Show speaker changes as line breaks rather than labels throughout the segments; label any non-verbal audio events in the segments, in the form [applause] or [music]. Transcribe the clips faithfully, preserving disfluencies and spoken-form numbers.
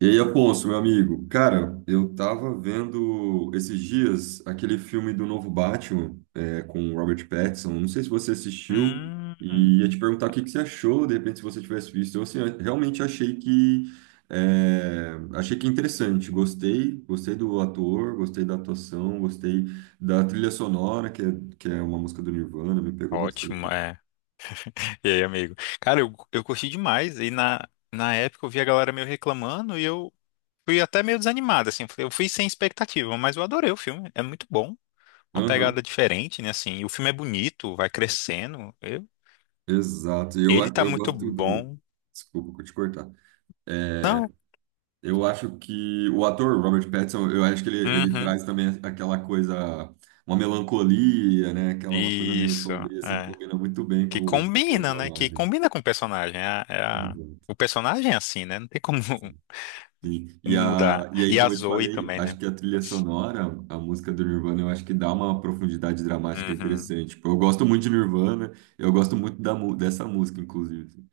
E aí, Afonso, meu amigo, cara, eu tava vendo esses dias aquele filme do novo Batman, é, com o Robert Pattinson. Não sei se você assistiu
Hum,
e ia te perguntar o que que você achou, de repente, se você tivesse visto. Eu, assim, eu realmente achei que é, achei que é interessante. Gostei, gostei do ator, gostei da atuação, gostei da trilha sonora, que é, que é uma música do Nirvana, me pegou
Ótimo,
bastante.
é. E aí, amigo? Cara, eu, eu curti demais. E na, na época eu vi a galera meio reclamando e eu fui até meio desanimado, assim. Eu fui sem expectativa, mas eu adorei o filme. É muito bom. Uma pegada
Aham,
diferente, né? Assim, e o filme é bonito, vai crescendo. Eu-
exato. E Eu,
ele tá
eu
muito
gosto do.
bom.
Desculpa, vou te cortar. É,
Não, é-
Eu acho que o ator Robert Pattinson, eu acho que ele, ele
Uhum.
traz também aquela coisa, uma melancolia, né? Aquela uma coisa meio
Isso,
sombria, assim, que
é.
combina muito bem
Que
com, com o
combina, né? Que
personagem.
combina com o personagem. É a- é a-
Exato,
o personagem é assim, né? Não tem como [laughs]
sim. Sim. E,
mudar.
a, e aí,
E a
como eu te
Zoe
falei,
também, né?
acho que a trilha sonora, a música do Nirvana, eu acho que dá uma profundidade dramática
Uhum.
interessante. Tipo, eu gosto muito de Nirvana, eu gosto muito da, mu- dessa música, inclusive.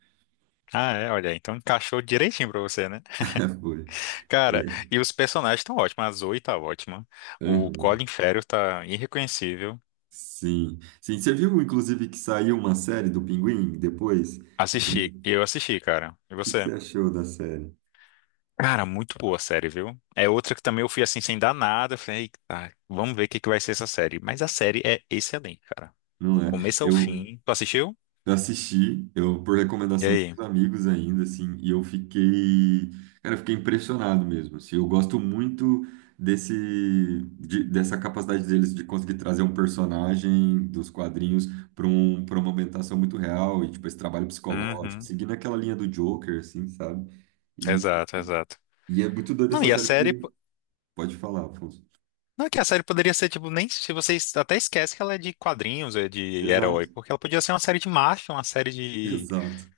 Ah, é, olha, então encaixou direitinho pra você, né?
[laughs] Foi.
Cara,
É.
e os personagens estão ótimos, a Zoe tá ótima, o
Uhum.
Colin Farrell tá irreconhecível.
Sim. Sim, você viu, inclusive, que saiu uma série do Pinguim depois?
Assisti, eu assisti, cara. E
que que você
você?
achou da série?
Cara, muito boa a série, viu? É outra que também eu fui assim sem dar nada, eu falei, eita, vamos ver o que que vai ser essa série. Mas a série é excelente, cara.
Não
Do
é?
começo ao
Eu
fim. Tu assistiu?
assisti, eu por
E
recomendação
aí?
dos amigos ainda, assim, e eu fiquei, cara, eu fiquei impressionado mesmo. Assim, eu gosto muito desse, de- dessa capacidade deles de conseguir trazer um personagem dos quadrinhos para um, para uma ambientação muito real e tipo esse trabalho psicológico,
Uhum,
seguindo aquela linha do Joker, assim, sabe? E,
exato, exato.
e é muito doido
Não,
essa
e a
série
série.
porque pode falar, Afonso.
Não, é que a série poderia ser, tipo, nem se vocês até esquece que ela é de quadrinhos, é de herói,
Exato,
porque ela podia ser uma série de marcha, uma série
[laughs]
de,
exato.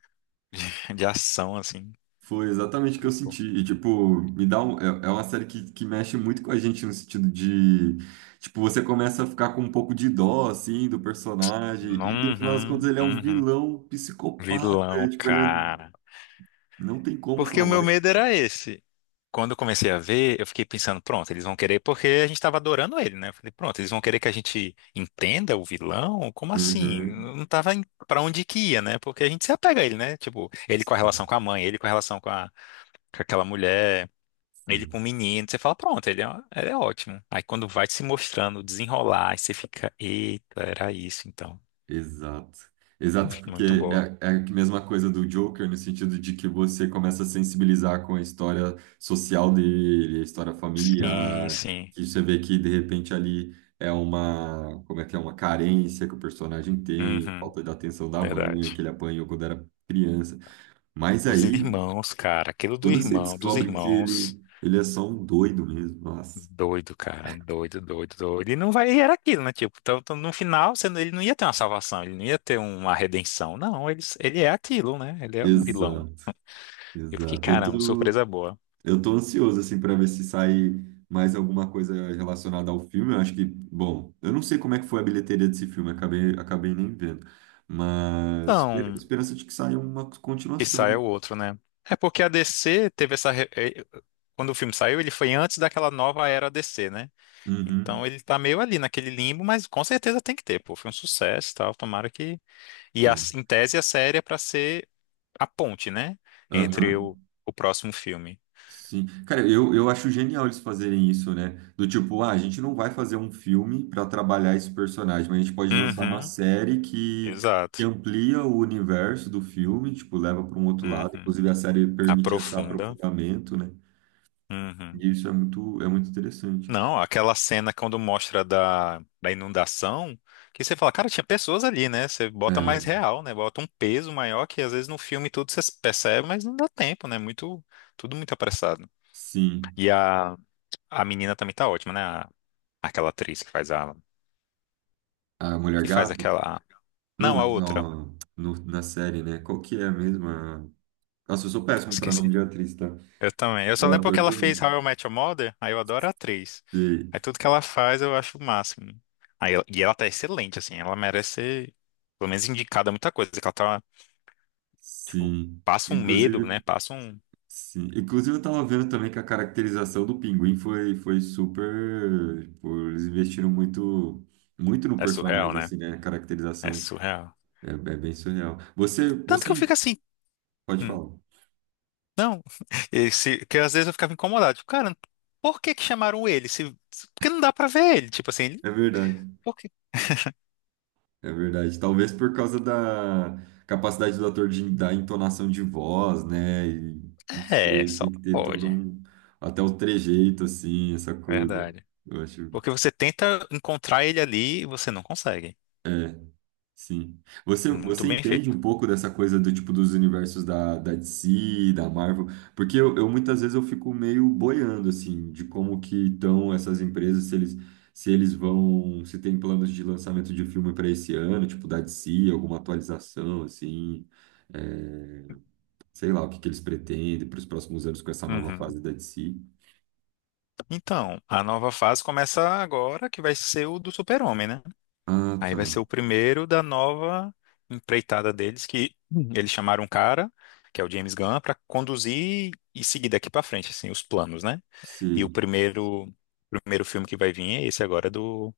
de ação, assim.
Foi exatamente o que eu
Pô.
senti. E, tipo, me dá um, é, é uma série que, que mexe muito com a gente no sentido de, tipo, você começa a ficar com um pouco de dó, assim, do personagem. E, no final das contas,
Uhum,
ele é um
uhum.
vilão psicopata.
Vilão,
Tipo, ele é-
cara.
não tem como
Porque o
salvar.
meu
Esse-
medo era esse. Quando eu comecei a ver, eu fiquei pensando, pronto, eles vão querer, porque a gente tava adorando ele, né? Eu falei, pronto, eles vão querer que a gente entenda o vilão? Como assim? Eu
Uhum.
Não tava em- pra onde que ia, né? Porque a gente se apega a ele, né? Tipo, ele com a relação
Sim,
com a mãe, ele com a relação com, a, com aquela mulher. Ele com
sim.
o menino, você fala, pronto, ele é, ele é ótimo. Aí quando vai se mostrando, desenrolar, aí você fica, eita, era isso então.
Exato. Exato, porque
Muito boa.
é, é a mesma coisa do Joker, no sentido de que você começa a sensibilizar com a história social dele, a história
Sim,
familiar,
sim.
que você vê que de repente ali é uma, como é que é, uma carência que o personagem tem,
Uhum,
falta da atenção da mãe,
verdade.
que ele apanhou quando era criança. Mas
Os
aí,
irmãos, cara, aquilo do
quando você
irmão, dos
descobre que
irmãos,
ele, ele é só um doido mesmo, nossa.
doido, cara, doido, doido, doido. E não vai, e era aquilo, né? Tipo, então, então, no final, você não- ele não ia ter uma salvação, ele não ia ter uma redenção. Não, ele, ele é aquilo, né? Ele é um vilão.
Exato,
Eu fiquei,
exato. Eu
caramba,
tô,
surpresa boa.
Eu tô ansioso, assim, para ver se sai mais alguma coisa relacionada ao filme. Eu acho que, bom, eu não sei como é que foi a bilheteria desse filme, acabei, acabei nem vendo. Mas esper-
Então.
esperança de que saia uma
Que saia
continuação.
o outro, né? É porque a D C teve essa. re- eh, Quando o filme saiu, ele foi antes daquela nova era D C, né?
Uhum,
Então ele tá meio ali naquele limbo, mas com certeza tem que ter, pô. Foi um sucesso e tal, tomara que. E a,
sim.
em tese a série é pra ser a ponte, né? Entre
Aham,
o, o próximo filme.
sim. Cara, eu, eu acho genial eles fazerem isso, né? Do tipo, ah, a gente não vai fazer um filme para trabalhar esse personagem, mas a gente pode lançar uma
Uhum,
série que,
exato.
que amplia o universo do filme, tipo, leva para um outro lado.
Uhum.
Inclusive, a série permite esse
Aprofunda.
aprofundamento, né?
Uhum.
E isso é muito, é muito interessante.
Não, aquela cena quando mostra da, da inundação, que você fala, cara, tinha pessoas ali, né? Você bota mais
É,
real, né? Bota um peso maior que às vezes no filme tudo você percebe, mas não dá tempo, né? Muito, tudo muito apressado.
sim,
E a, a menina também tá ótima, né? A- aquela atriz que faz a,
a Mulher
que faz
Gato?
aquela,
Não,
não, a outra.
ó, no- na série, né? Qual que é mesmo? A- mesma? Nossa, eu sou
Ah,
péssimo para
esqueci.
nome de atriz, tá?
Eu também. Eu só
E
lembro que
ator
ela fez
também.
How I Met Your Mother, aí eu adoro a atriz.
E-
Aí tudo que ela faz eu acho o máximo. Aí, ela- e ela tá excelente, assim, ela merece ser, pelo menos indicada a muita coisa, que ela tá. Tipo,
sim.
passa um medo,
Inclusive,
né? Passa um.
sim. Inclusive, eu tava vendo também que a caracterização do Pinguim foi, foi super. Tipo, eles investiram muito. Muito no
É surreal,
personagem,
né?
assim, né? A
É
caracterização
surreal.
é, é bem surreal. Você,
Tanto que eu
você
fico assim.
pode
hum,
falar.
não. [laughs] Esse, que às vezes eu ficava incomodado. Tipo, cara, por que que chamaram ele? Se, se- porque não dá pra ver ele. Tipo assim, ele-
É verdade.
porque.
É verdade. Talvez por causa da capacidade do ator de dar entonação de voz, né? E, não
É,
sei, tem
só
que ter todo
pode.
um. Até o trejeito, assim, essa coisa.
Verdade.
Eu acho.
Porque você tenta encontrar ele ali e você não consegue.
É, sim. Você,
Muito
você
bem
entende
feito.
um pouco dessa coisa do tipo dos universos da, da D C, da Marvel? Porque eu, eu muitas vezes eu fico meio boiando assim de como que estão essas empresas, se eles se eles vão, se tem planos de lançamento de filme para esse ano, tipo da D C, alguma atualização assim, é, sei lá o que que eles pretendem para os próximos anos com essa nova fase
Uhum.
da D C.
Então, a nova fase começa agora, que vai ser o do Super-Homem, né?
Ah,
Aí
tá.
vai ser o primeiro da nova empreitada deles, que Uhum. eles chamaram um cara, que é o James Gunn, para conduzir e seguir daqui para frente, assim, os planos, né? E o
Sim.
primeiro, o primeiro filme que vai vir é esse agora do,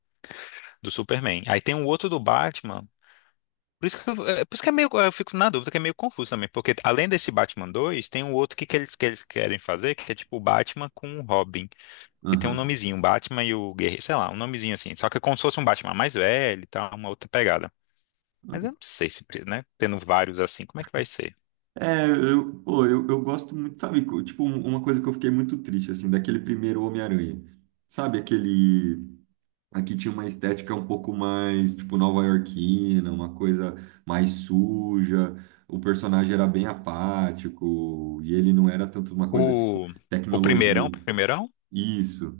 do Superman. Aí tem um outro do Batman. Por isso que, eu- é, por isso que é meio, eu fico na dúvida, que é meio confuso também, porque além desse Batman dois tem um outro que, que, eles, que eles querem fazer, que é tipo o Batman com o Robin, que tem um
Aham.
nomezinho, o Batman e o Guerreiro, sei lá, um nomezinho assim, só que é como se fosse um Batman mais velho e tal, uma outra pegada. Mas eu não sei se, pre- né? Tendo vários assim, como é que vai ser?
É, eu, pô, eu, eu gosto muito, sabe? co- Tipo, um- uma coisa que eu fiquei muito triste, assim, daquele primeiro Homem-Aranha. Sabe, aquele. Aqui tinha uma estética um pouco mais, tipo, nova-iorquina, uma coisa mais suja. O personagem era bem apático e ele não era tanto uma coisa, tipo,
O, o
tecnologia.
primeirão, primeirão?
Isso,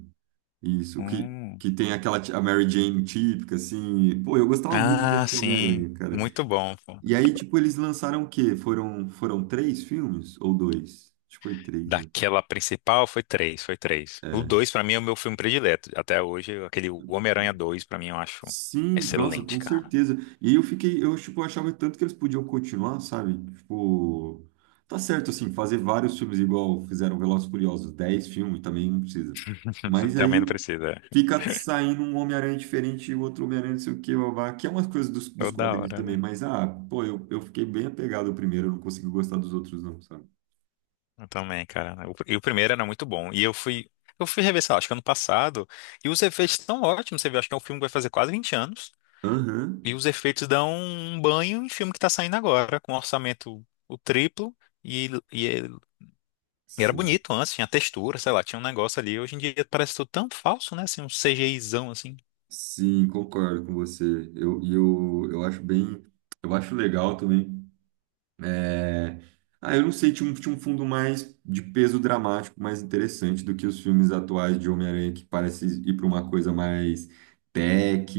isso. Que,
Hum.
que tem aquela ti- a Mary Jane típica, assim. Pô, eu gostava muito
Ah,
desse
sim.
Homem-Aranha, cara.
Muito bom. Pô.
E aí, tipo, eles lançaram o quê? Foram, foram três filmes? Ou dois? Acho que foi três, né?
Daquela principal foi três, foi três. O dois, pra mim, é o meu filme predileto. Até hoje, aquele Homem-Aranha dois, pra mim, eu acho
Sim, nossa,
excelente,
com
cara.
certeza. E aí eu fiquei, eu, tipo, achava tanto que eles podiam continuar, sabe? Tipo, tá certo, assim, fazer vários filmes igual fizeram Velozes e Furiosos, dez filmes também não precisa.
[laughs]
Mas
Também não
aí
precisa.
fica
[laughs]
saindo um Homem-Aranha diferente e o outro Homem-Aranha não sei o que babá, que é umas coisas dos, dos
Toda
quadrinhos
hora,
também.
né?
Mas, ah, pô, eu, eu fiquei bem apegado ao primeiro, eu não consegui gostar dos outros não, sabe?
Eu também, cara. O- E o primeiro era muito bom. E eu fui. Eu fui rever, sei lá, acho que ano passado. E os efeitos estão ótimos. Você vê, acho que é um filme que vai fazer quase vinte anos. E
Aham,
os efeitos dão um banho em filme que tá saindo agora, com um orçamento o triplo, e, e, é- e era
sim.
bonito antes, tinha textura, sei lá, tinha um negócio ali. Hoje em dia parece tudo tão falso, né? Assim, um CGIzão assim.
Sim, concordo com você. Eu, e eu, eu acho bem, eu acho legal também. É, ah, eu não sei, tinha um, tinha um fundo mais de peso dramático, mais interessante do que os filmes atuais de Homem-Aranha, que parece ir para uma coisa mais tech,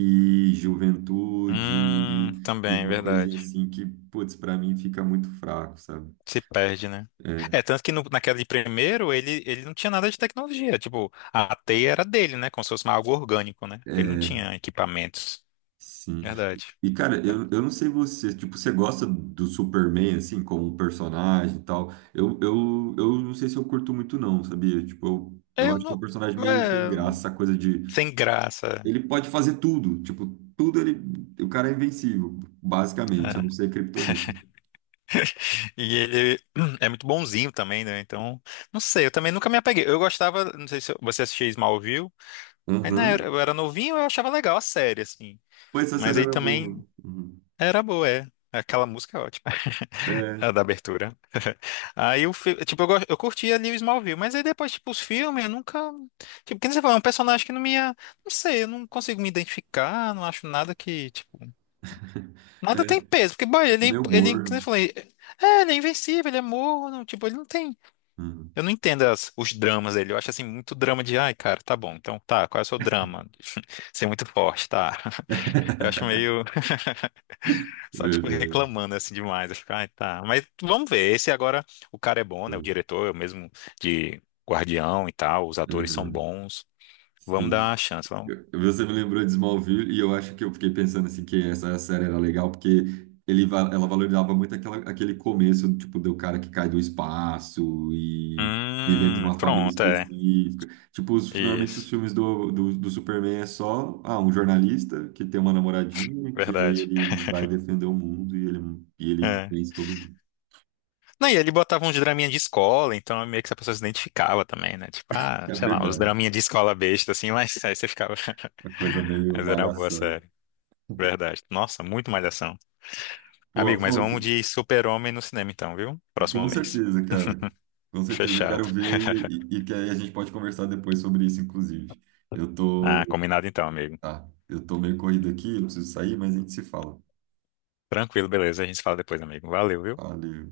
juventude,
Hum,
e
também,
uma coisinha
verdade.
assim que, putz, para mim fica muito fraco, sabe?
Se perde, né?
É.
É, tanto que no- naquela de primeiro, ele, ele não tinha nada de tecnologia. Tipo, a teia era dele, né? Como se fosse algo orgânico, né? Ele não
É.
tinha equipamentos.
Sim.
Verdade.
E, cara,
Tá.
eu, eu não sei você, tipo, você gosta do Superman, assim, como um personagem e tal? Eu, eu, eu não sei se eu curto muito, não, sabia? Tipo, eu, eu
Eu
acho que é um
não.
personagem meio sem
É,
graça, essa coisa de...
sem graça.
Ele pode fazer tudo, tipo, tudo ele... O cara é invencível, basicamente, a não
É.
ser Kryptonita.
E ele [clears throat] é muito bonzinho também, né? Então, não sei, eu também nunca me apeguei. Eu gostava, não sei se você assistia Smallville. Aí na
Aham.
eu era novinho, eu achava legal a série, assim.
Pô, essa
Mas
série
aí
era boa.
também
Uhum.
era boa, é. Aquela música é ótima, [laughs]
É,
a da abertura. [laughs] Aí o fi- tipo, eu, go- Eu curtia ali o Smallville, mas aí depois, tipo, os filmes, eu nunca. Tipo, que nem você falou, é um personagem que não me. ia- Não sei, eu não consigo me identificar, não acho nada que, tipo. Nada tem
é.
peso, porque, boy, ele,
Meu
ele, que
humor.
nem eu falei, é, ele é invencível, ele é morno, tipo, ele não tem.
Uhum.
Eu não entendo as- os dramas dele. Eu acho assim muito drama de, ai, cara, tá bom. Então, tá, qual é o seu drama? Ser muito forte, tá. [laughs] Eu
[laughs]
acho meio [laughs] só tipo
Verdade.
reclamando assim demais. Eu fico, ai, tá. Mas vamos ver. Esse agora o cara é bom, né? O diretor é o mesmo de Guardião e tal, os atores são
Uhum.
bons. Vamos
Sim.
dar uma chance, vamos.
Eu- você me lembrou de Smallville e eu acho que eu fiquei pensando assim que essa série era legal porque ele, va- ela valorizava muito aquela, aquele começo, tipo, do cara que cai do espaço e ele entra em
Hum,
uma família
pronto, é.
específica. Tipo, os- normalmente os
Isso.
filmes do, do, do Superman é só, ah, um jornalista que tem uma namoradinha que aí
Verdade.
ele vai defender o mundo e ele, e ele
É.
vence todo mundo.
Não, e ele botava uns draminha de escola, então meio que a pessoa se identificava também, né? Tipo, ah,
É
sei lá, uns
verdade,
draminha de escola besta, assim, mas [laughs] aí você ficava.
uma coisa
[laughs]
meio
Mas era uma boa
malhação.
série, verdade. Nossa, muito malhação.
Pô,
Amigo, mas
Afonso,
vamos de Super-Homem no cinema então, viu? Próximo
com
mês.
certeza, cara. Com certeza, quero
Fechado.
ver e, e, e que aí a gente pode conversar depois sobre isso, inclusive. Eu
Ah,
tô,
combinado então, amigo.
tá, eu tô meio corrido aqui, eu preciso sair, mas a gente se fala.
Tranquilo, beleza. A gente se fala depois, amigo. Valeu, viu?
Valeu.